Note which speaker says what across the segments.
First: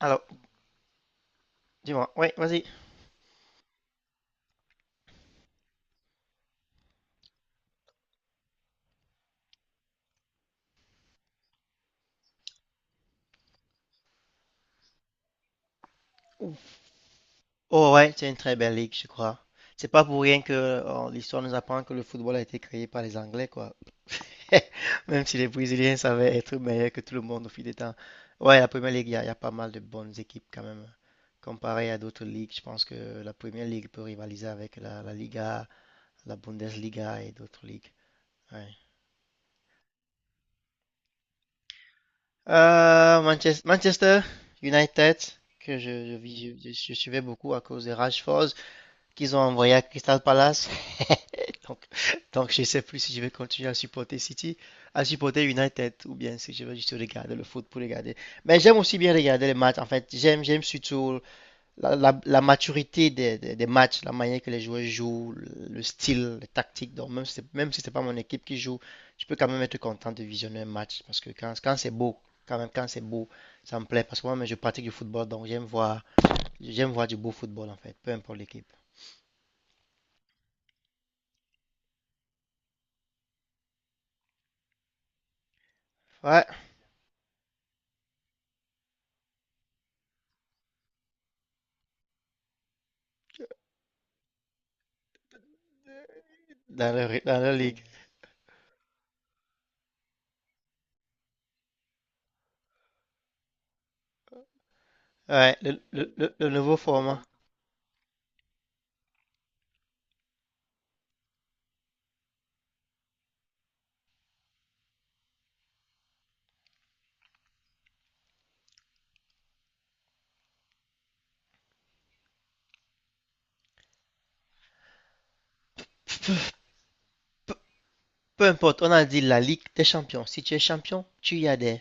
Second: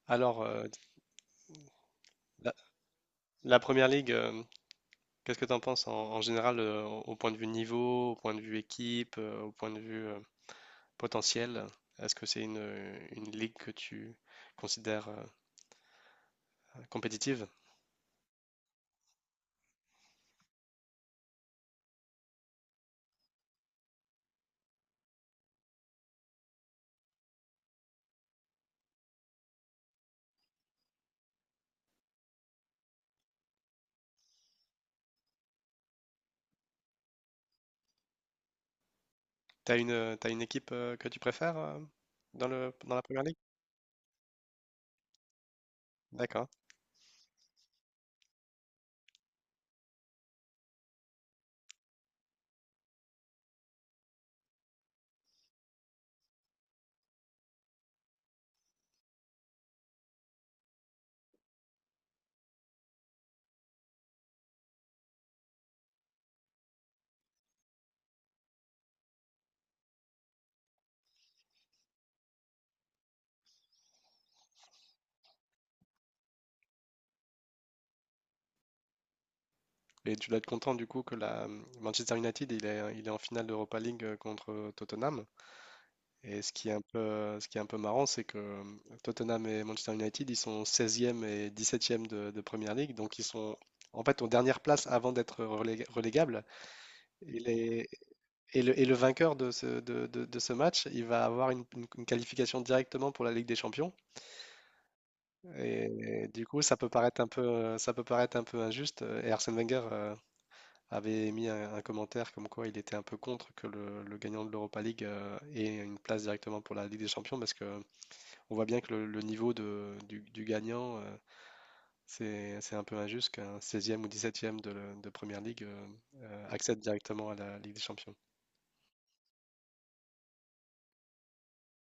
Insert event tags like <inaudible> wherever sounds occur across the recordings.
Speaker 1: Alors,
Speaker 2: Alors, euh,
Speaker 1: dis-moi, ouais,
Speaker 2: la,
Speaker 1: vas-y.
Speaker 2: la première ligue, qu'est-ce que tu en penses en général au point de vue niveau, au point de vue équipe, au point de vue potentiel? Est-ce que c'est une ligue que tu considères compétitive?
Speaker 1: Oh ouais, c'est une très belle ligue, je crois. C'est pas pour rien que l'histoire nous apprend que le football a été créé par les Anglais, quoi. <laughs> Même si les Brésiliens savaient être meilleurs que tout le monde au fil des temps. Ouais, la Première Ligue, il y a pas mal de bonnes équipes quand même. Comparé à d'autres ligues, je pense que la Première Ligue peut rivaliser avec la Liga, la Bundesliga et d'autres ligues. Ouais.
Speaker 2: T'as une équipe que tu préfères dans dans la première ligue?
Speaker 1: Manchester United, que je, je,
Speaker 2: D'accord.
Speaker 1: vis- je- je suivais beaucoup à cause de Rashford. Qu'ils ont envoyé à Crystal Palace. <laughs> donc, donc, je ne sais plus si je vais continuer à supporter City, à supporter United, ou bien si je vais juste regarder le foot pour regarder. Mais j'aime aussi bien regarder les matchs. En fait, j'aime surtout la maturité des matchs, la manière que les joueurs jouent, le style, les tactiques. Donc, même si ce n'est pas mon équipe qui joue, je peux quand même être content de visionner un match. Parce que quand c'est beau, quand même, quand c'est beau, ça me plaît. Parce que moi, je pratique du football, donc j'aime voir du beau football, en fait, peu importe l'équipe.
Speaker 2: Et tu dois être content du coup que la Manchester United il est en finale d'Europa League contre Tottenham. Et
Speaker 1: Ouais.
Speaker 2: ce qui est un peu marrant, c'est que Tottenham et Manchester United, ils sont seizième et dix-septième de Premier League, donc ils sont en fait aux dernières places avant d'être relégables. Et,
Speaker 1: Dans la ligue.
Speaker 2: les- et et le vainqueur de de ce match, il va avoir une qualification directement pour la Ligue des Champions.
Speaker 1: Ouais,
Speaker 2: Et, du
Speaker 1: le
Speaker 2: coup,
Speaker 1: nouveau format.
Speaker 2: ça peut paraître un peu injuste. Et Arsène Wenger avait mis un commentaire comme quoi il était un peu contre que le gagnant de l'Europa League ait une place directement pour la Ligue des Champions parce que on voit bien que le niveau du gagnant, c'est un peu injuste qu'un seizième ou dix-septième de Première Ligue
Speaker 1: Peu,
Speaker 2: accède directement à
Speaker 1: peu-
Speaker 2: la Ligue des Champions.
Speaker 1: Peu importe, on a dit la Ligue des Champions. Si tu es champion, tu y adhères.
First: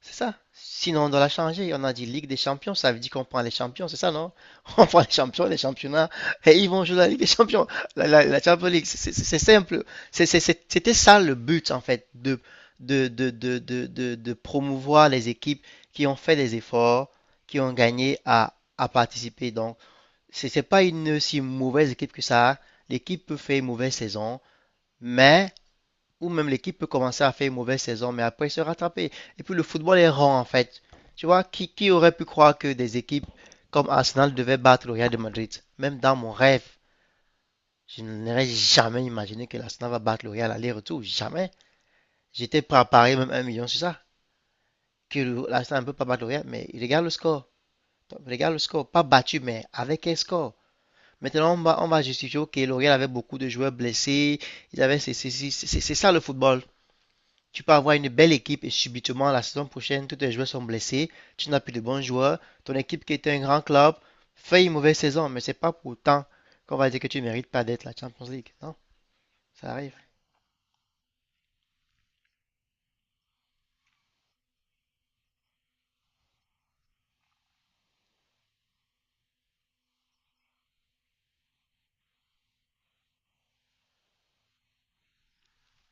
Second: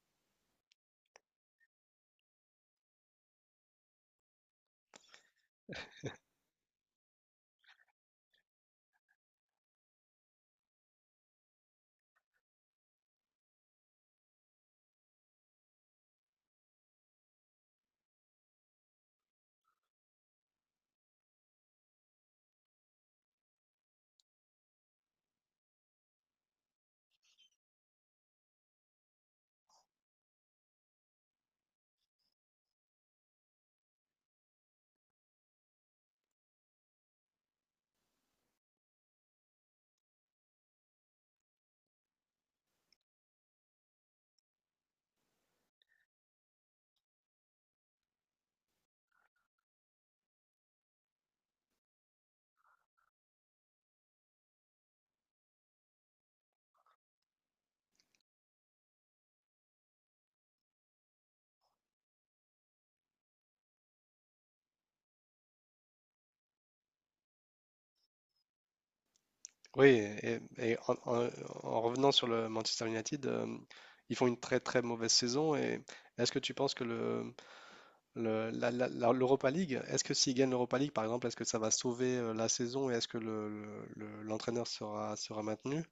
Speaker 1: C'est ça. Sinon, on doit la changer. On a dit Ligue des Champions, ça veut dire qu'on prend les champions, c'est ça, non? <laughs> On prend les champions, les championnats, et ils vont jouer la Ligue des Champions, la Champions League. C'est simple. C'était ça le but, en fait, de promouvoir les équipes qui ont fait des efforts, qui ont gagné à participer. Donc, c'est pas une si mauvaise équipe que ça. L'équipe peut faire une mauvaise saison, mais, ou même l'équipe peut commencer à faire une mauvaise saison, mais après se rattraper. Et puis le football est rond en fait. Tu vois, qui aurait pu croire que des équipes comme Arsenal devaient battre le Real de Madrid? Même dans mon rêve, je n'aurais jamais imaginé que l'Arsenal va battre le Real aller-retour. Jamais. J'étais prêt à parier même 1 million sur ça. Que l'Arsenal ne peut pas battre le Real, mais il regarde le score. Donc, regarde le score, pas battu, mais avec un score. Maintenant, on va justifier, ok, L'Oréal avait beaucoup de joueurs blessés, ils avaient, ça le football. Tu peux avoir une belle équipe et subitement, la saison prochaine, tous tes joueurs sont blessés, tu n'as plus de bons joueurs, ton équipe qui était un grand club fait une mauvaise saison, mais c'est pas pour autant qu'on va dire que tu ne mérites pas d'être la Champions League. Non, ça
Speaker 2: Oui,
Speaker 1: arrive.
Speaker 2: et, en revenant sur le Manchester United, ils font une très très mauvaise saison. Et est-ce que tu penses que l'Europa League, est-ce que s'ils gagnent l'Europa League, par exemple, est-ce que ça va sauver la saison et est-ce que l'entraîneur sera maintenu?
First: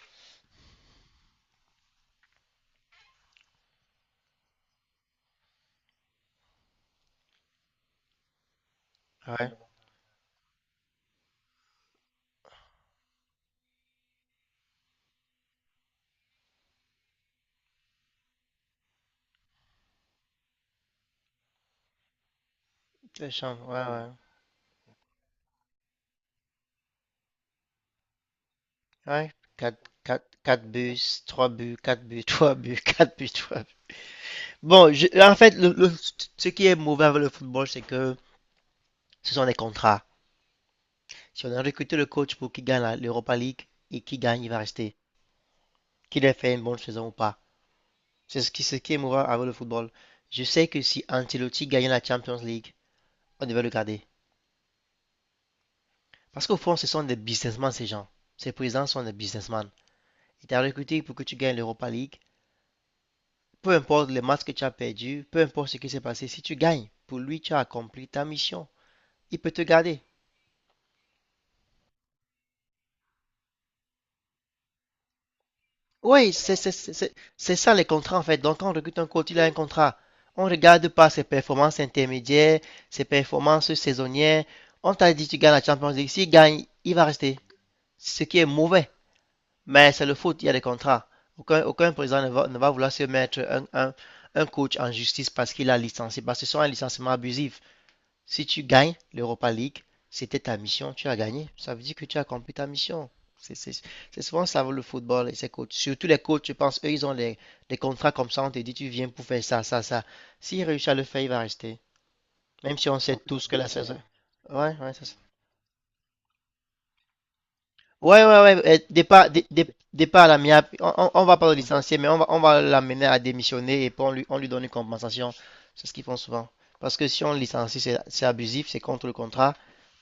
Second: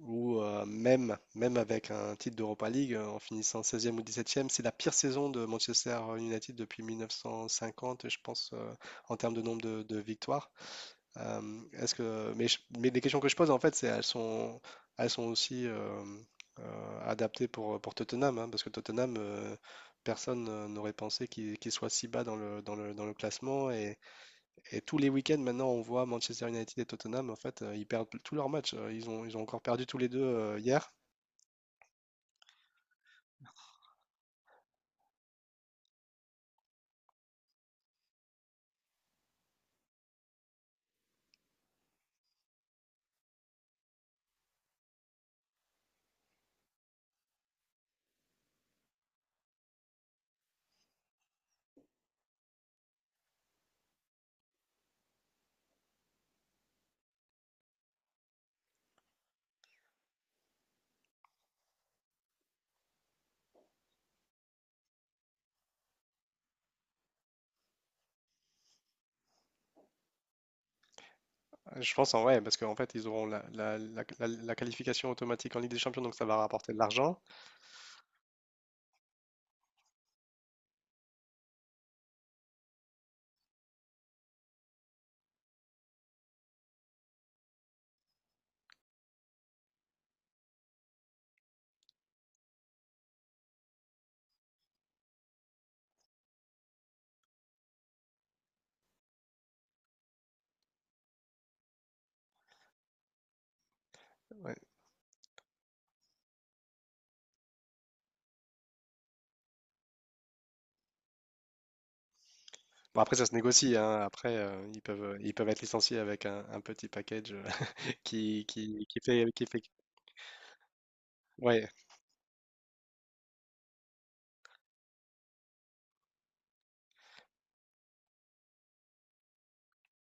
Speaker 2: Ou même, même avec un titre d'Europa League, en finissant seizième ou dix-septième, c'est la pire saison de Manchester United depuis 1950, je pense, en termes de
Speaker 1: Ouais,
Speaker 2: nombre de victoires. Est-ce que, mais, je- Mais les questions que je pose, en fait, c'est elles sont aussi adaptées pour Tottenham, hein, parce que Tottenham, personne n'aurait pensé qu'il soit si bas dans dans le
Speaker 1: c'est chiant,
Speaker 2: classement.
Speaker 1: ouais, ouais.
Speaker 2: Et tous les week-ends, maintenant, on voit Manchester United et Tottenham. En fait, ils perdent tous leurs matchs.
Speaker 1: Ouais,
Speaker 2: Ils ont encore
Speaker 1: Quatre
Speaker 2: perdu tous les deux
Speaker 1: quatre 4
Speaker 2: hier.
Speaker 1: buts, trois buts, quatre buts, <laughs> trois buts, quatre buts, trois buts. Bon, en fait, ce qui est mauvais avec le football, c'est que ce sont des contrats. Si on a recruté le coach pour qu'il gagne l'Europa League et qu'il gagne, il va rester. Qu'il ait fait une bonne saison ou pas. C'est ce qui est moral avec le football. Je sais que si Ancelotti gagnait la Champions League, on devait le garder. Parce qu'au fond, ce sont des businessmen, ces gens. Ces présidents sont des businessmen. Ils t'ont recruté pour que tu gagnes l'Europa League. Peu importe les matchs que tu as perdus, peu importe ce qui s'est passé, si tu gagnes, pour lui, tu as accompli ta mission. Il peut te garder.
Speaker 2: Je pense en vrai, parce qu'en fait, ils auront la qualification automatique en Ligue des Champions, donc ça
Speaker 1: Oui,
Speaker 2: va rapporter de l'argent.
Speaker 1: c'est ça les contrats en fait. Donc quand on recrute un coach, il a un contrat. On ne regarde pas ses performances intermédiaires, ses performances saisonnières. On t'a dit tu gagnes la Champions League, s'il gagne, il va rester. Ce qui est mauvais. Mais c'est le foot, il y a des contrats. Aucun président ne va vouloir se mettre un coach en justice parce qu'il a licencié, parce que ce sont un licenciement abusif. Si tu gagnes l'Europa League, c'était ta mission, tu as gagné. Ça veut dire que tu as accompli ta mission. C'est c'est- c'est souvent
Speaker 2: Ouais.
Speaker 1: ça le football et ses coachs. Surtout les coachs, je pense, eux, ils ont des les contrats comme ça. On te dit, tu viens pour faire ça, ça, ça. S'il réussit à le faire, il va rester. Même si on
Speaker 2: Bon,
Speaker 1: sait
Speaker 2: après, ça se
Speaker 1: tous que la
Speaker 2: négocie,
Speaker 1: saison.
Speaker 2: hein. Après,
Speaker 1: Ouais, ouais, ça
Speaker 2: ils peuvent être licenciés avec un petit package <laughs>
Speaker 1: Ouais, ouais, ouais, euh, départ,
Speaker 2: qui fait.
Speaker 1: départ à l'amiable. On va pas le
Speaker 2: Ouais.
Speaker 1: licencier, mais on va l'amener à démissionner et puis on lui donne une compensation. C'est ce qu'ils font souvent. Parce que si on le licencie, c'est abusif, c'est contre le contrat.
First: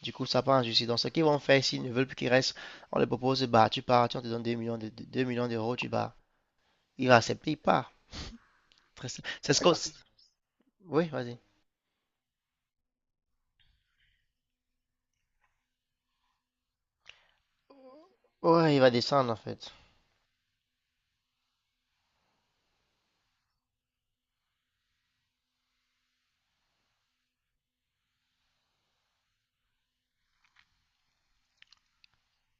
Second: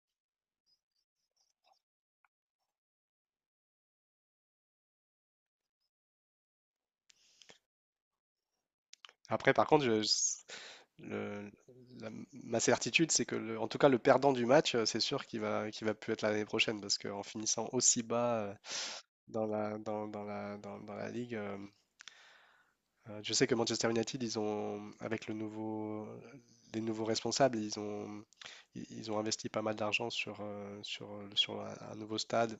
Speaker 1: Du coup, ça part en justice. Donc, ce qu'ils vont faire, s'ils ne veulent plus qu'il reste, on les propose, bah, tu pars, tiens, on te donne 2 millions de 2 millions d'euros, tu pars. Il va accepter, il part. Très simple. C'est
Speaker 2: Après,
Speaker 1: ce
Speaker 2: par
Speaker 1: qu'on.
Speaker 2: contre,
Speaker 1: Oui, vas-y.
Speaker 2: le- ma certitude, c'est que, en tout cas, le perdant du match, c'est sûr qu'il va plus être là l'année prochaine, parce qu'en finissant aussi bas
Speaker 1: Ouais, il va descendre en
Speaker 2: dans
Speaker 1: fait.
Speaker 2: dans la ligue, je sais que Manchester United, avec le nouveau, les nouveaux responsables, ils ont investi pas mal d'argent sur un nouveau stade.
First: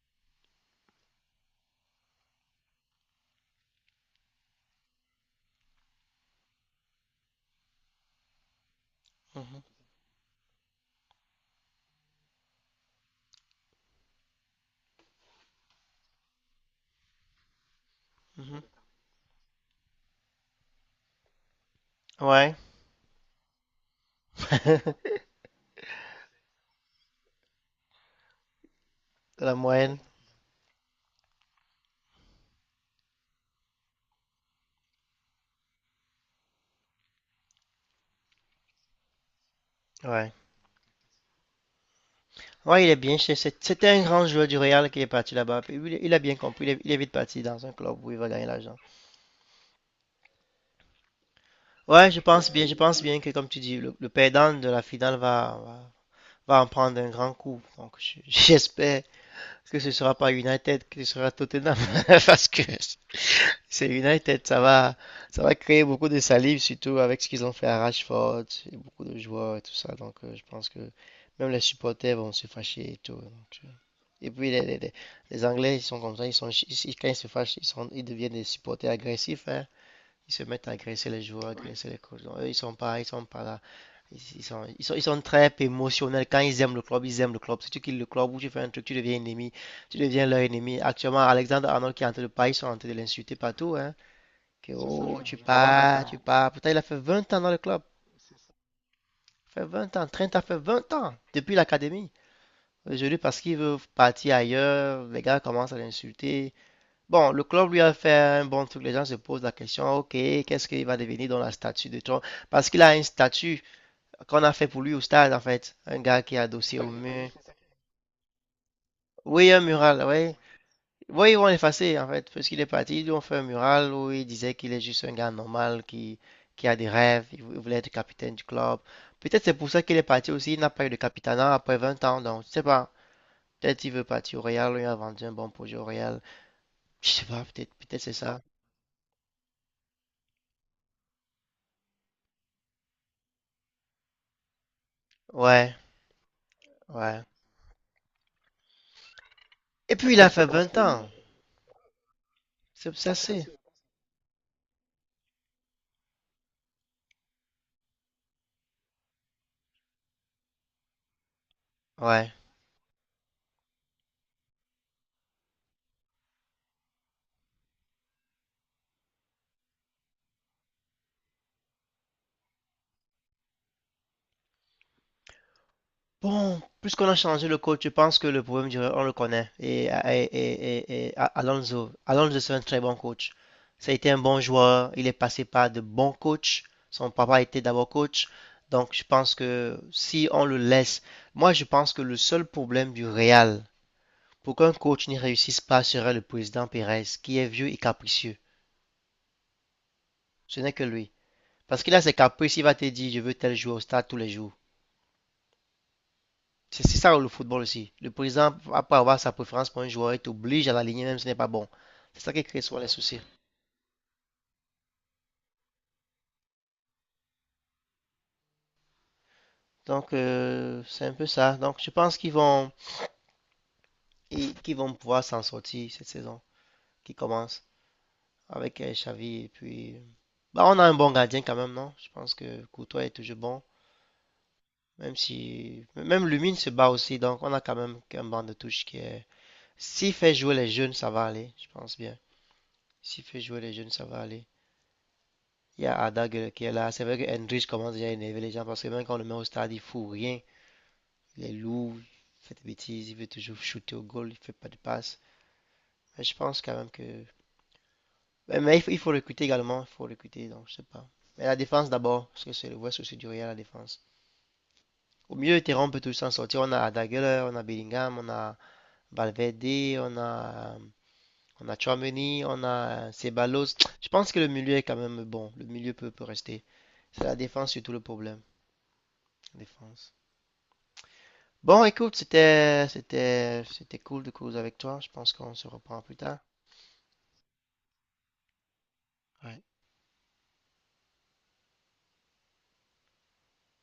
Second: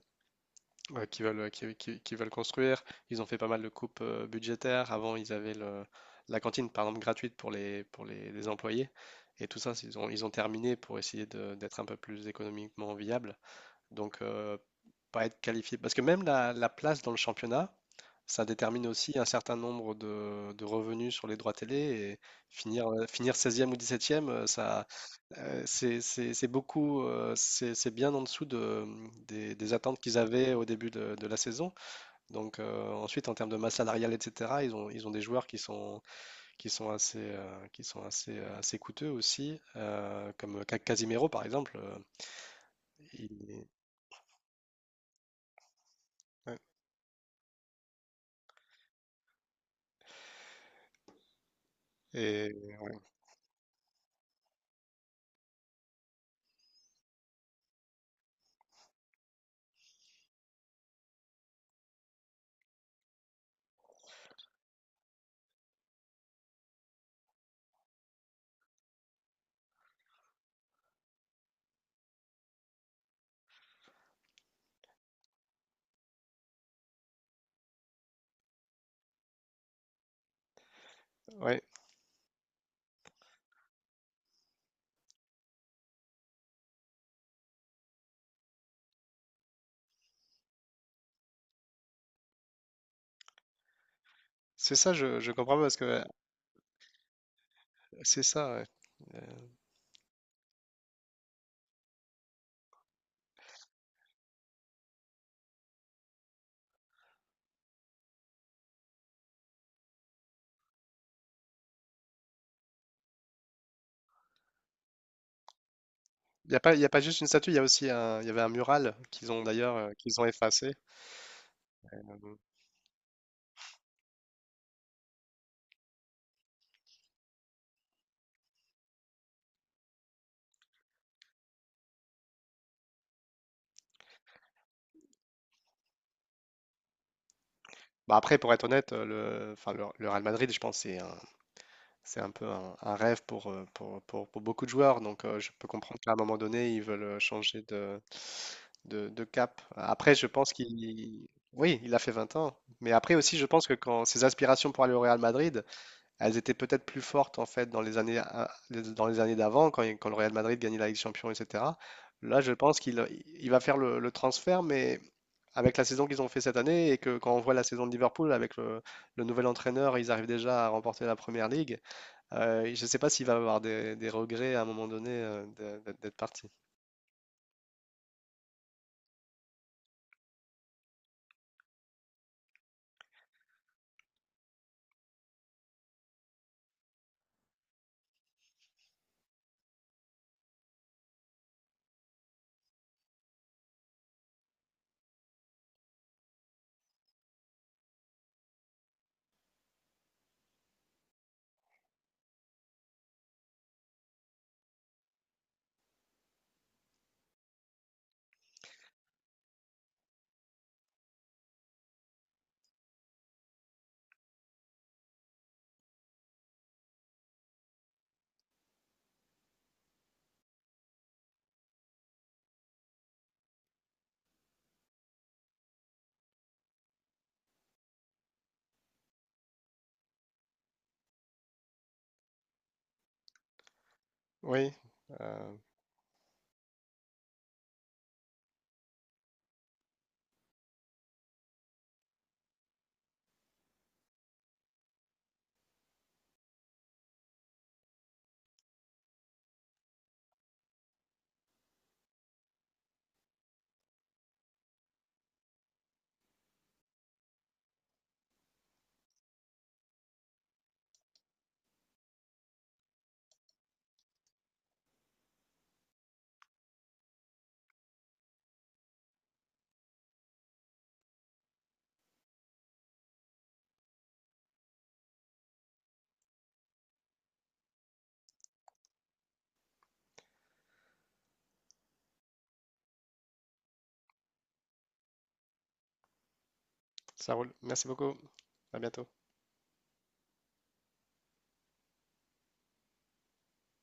Speaker 2: Ouais, qui veulent, qui veulent construire. Ils ont fait pas mal de coupes budgétaires. Avant, la cantine, par exemple, gratuite pour les employés. Et tout
Speaker 1: Mhm,
Speaker 2: ça, c'est, ils ont terminé pour essayer d'être un peu plus économiquement viable. Donc, pas être qualifié. Parce que même la place dans le championnat, ça
Speaker 1: mhm.
Speaker 2: détermine aussi un certain nombre de revenus sur les droits télé. Et
Speaker 1: Ouais,
Speaker 2: finir, finir seizième ou dix septième
Speaker 1: <laughs>
Speaker 2: ça, c'est beaucoup, c'est bien en dessous
Speaker 1: la
Speaker 2: des
Speaker 1: moyenne.
Speaker 2: attentes qu'ils avaient au début de la saison. Donc ensuite, en termes de masse salariale, etc., ils ont des joueurs qui sont assez, assez coûteux aussi,
Speaker 1: Ouais.
Speaker 2: comme Casimiro par exemple. Euh,
Speaker 1: Ouais, il est bien.
Speaker 2: il est-
Speaker 1: C'était un grand joueur du Real qui est parti là-bas. Il a bien
Speaker 2: ouais.
Speaker 1: compris. Il est vite parti dans un club où il va gagner l'argent. Ouais, je pense bien.
Speaker 2: Et
Speaker 1: Je pense bien que, comme tu dis, le perdant de la finale va en prendre un grand coup. Donc, <laughs> j'espère que ce sera pas United, que ce sera Tottenham. <laughs> Parce que c'est United, ça va créer beaucoup de salive, surtout avec ce qu'ils ont fait à Rashford et beaucoup de joueurs et tout ça. Donc, je pense que même les supporters vont se fâcher et tout. Donc, et puis les Anglais, ils sont comme ça, quand ils se fâchent, ils deviennent des supporters agressifs, hein. Ils se mettent à agresser les joueurs, oui,
Speaker 2: ouais,
Speaker 1: agresser les coachs. Donc, eux, ils sont pas là. Ils sont très émotionnels. Quand ils aiment le club, ils aiment le club. Si tu quittes le club ou tu fais un truc, tu deviens ennemi. Tu deviens leur ennemi. Actuellement, Alexander Arnold qui est en train de parler, ils sont en train de l'insulter partout, hein. Que
Speaker 2: c'est ça,
Speaker 1: oh,
Speaker 2: je
Speaker 1: tu
Speaker 2: comprends pas parce que ouais,
Speaker 1: pars, tu pars. Pourtant, il a fait 20 ans dans le club.
Speaker 2: c'est ça.
Speaker 1: Il a fait 20 ans. Trent a fait 20 ans depuis l'académie. Aujourd'hui, parce qu'il veut partir ailleurs, les gars commencent à l'insulter. Bon, le club lui a fait un bon truc. Les gens se posent la question, ok, qu'est-ce qu'il va devenir dans la statue de Trump? Parce qu'il a une statue qu'on a fait pour lui au stade, en fait. Un gars qui est
Speaker 2: Il n'y a pas,
Speaker 1: adossé
Speaker 2: Y a
Speaker 1: au
Speaker 2: pas juste une
Speaker 1: mur.
Speaker 2: statue, il y a aussi y avait un mural qu'ils ont
Speaker 1: Oui, un
Speaker 2: d'ailleurs
Speaker 1: mural,
Speaker 2: qu'ils ont
Speaker 1: oui.
Speaker 2: effacé.
Speaker 1: Oui, ils vont l'effacer, en fait.
Speaker 2: Bon.
Speaker 1: Parce qu'il est parti, ils lui ont fait un mural où il disait qu'il est juste un gars normal qui a des rêves. Il voulait être capitaine du club. Peut-être c'est pour ça qu'il est parti aussi. Il n'a pas eu de capitanat après 20 ans, donc je sais pas. Peut-être il veut partir au Real, il a vendu un bon projet au Real. Je sais pas, peut-être c'est
Speaker 2: Bah après,
Speaker 1: ça.
Speaker 2: pour être honnête, le Real Madrid, je pense, c'est un peu un rêve pour beaucoup de joueurs, donc je peux
Speaker 1: Ouais,
Speaker 2: comprendre qu'à un moment donné, ils veulent
Speaker 1: ouais.
Speaker 2: changer de cap.
Speaker 1: Et
Speaker 2: Après,
Speaker 1: puis il
Speaker 2: je
Speaker 1: a fait
Speaker 2: pense
Speaker 1: 20 ans.
Speaker 2: qu'il... Oui, il a fait 20 ans, mais
Speaker 1: C'est ça,
Speaker 2: après aussi, je
Speaker 1: c'est.
Speaker 2: pense que quand ses aspirations pour aller au Real Madrid, elles étaient peut-être plus fortes en fait dans les années, dans les années d'avant, quand le Real Madrid gagnait la Ligue des Champions, etc.
Speaker 1: Ouais.
Speaker 2: Là, je pense qu'il il va faire le transfert, mais avec la saison qu'ils ont fait cette année et que quand on voit la saison de Liverpool avec le nouvel entraîneur, ils arrivent déjà à remporter la première ligue. Je ne sais pas s'il va avoir des regrets à un moment donné d'être d'être parti.
Speaker 1: Bon, puisqu'on a changé le coach, je pense que le problème, on le connaît. Et Alonso, Alonso, c'est un très bon coach. Ça a été un bon joueur. Il est passé par de bons coachs. Son papa était d'abord coach. Donc, je pense que si on le laisse, moi, je pense que le seul problème du Real, pour qu'un coach n'y réussisse pas, serait le président Pérez, qui est vieux et capricieux. Ce n'est que lui. Parce qu'il a ses caprices, il va te dire, je veux tel joueur au stade tous les jours. C'est ça le football aussi. Le président, après avoir sa préférence pour un joueur, il t'oblige à l'aligner même si ce n'est pas bon. C'est ça qui crée souvent les soucis. Donc, c'est un peu ça. Donc, je pense qu'ils vont pouvoir s'en sortir cette saison qui commence avec Xavi. Et puis, bah, on a un bon gardien quand même, non? Je pense que Courtois est toujours bon.
Speaker 2: Oui,
Speaker 1: Même
Speaker 2: euh,
Speaker 1: si, même Lumine se bat aussi. Donc, on a quand même un banc de touche qui est. S'il fait jouer les jeunes, ça va aller. Je pense bien. S'il fait jouer les jeunes, ça va aller. Il y a Ada qui est là. C'est vrai que Hendrich commence déjà à énerver les gens parce que même quand on le met au stade, il ne fout rien. Il est lourd, il fait des bêtises, il veut toujours shooter au goal, il ne fait pas de passe. Mais je pense quand même que. Mais, il faut recruter également, il faut recruter, donc je sais pas. Mais la défense d'abord, parce que c'est le vrai souci du Real, la défense. Au milieu de terrain, on peut tous s'en sortir. On a Arda Güler, on a Bellingham, on a Valverde, on a Tchouaméni, on a Ceballos. Je pense que le milieu est quand même bon. Peut rester. C'est la défense surtout le problème. Défense. Bon, écoute, c'était cool de cause avec toi. Je pense qu'on se reprend plus tard.
Speaker 2: ça roule. Merci beaucoup. À bientôt.
Speaker 1: Ouais.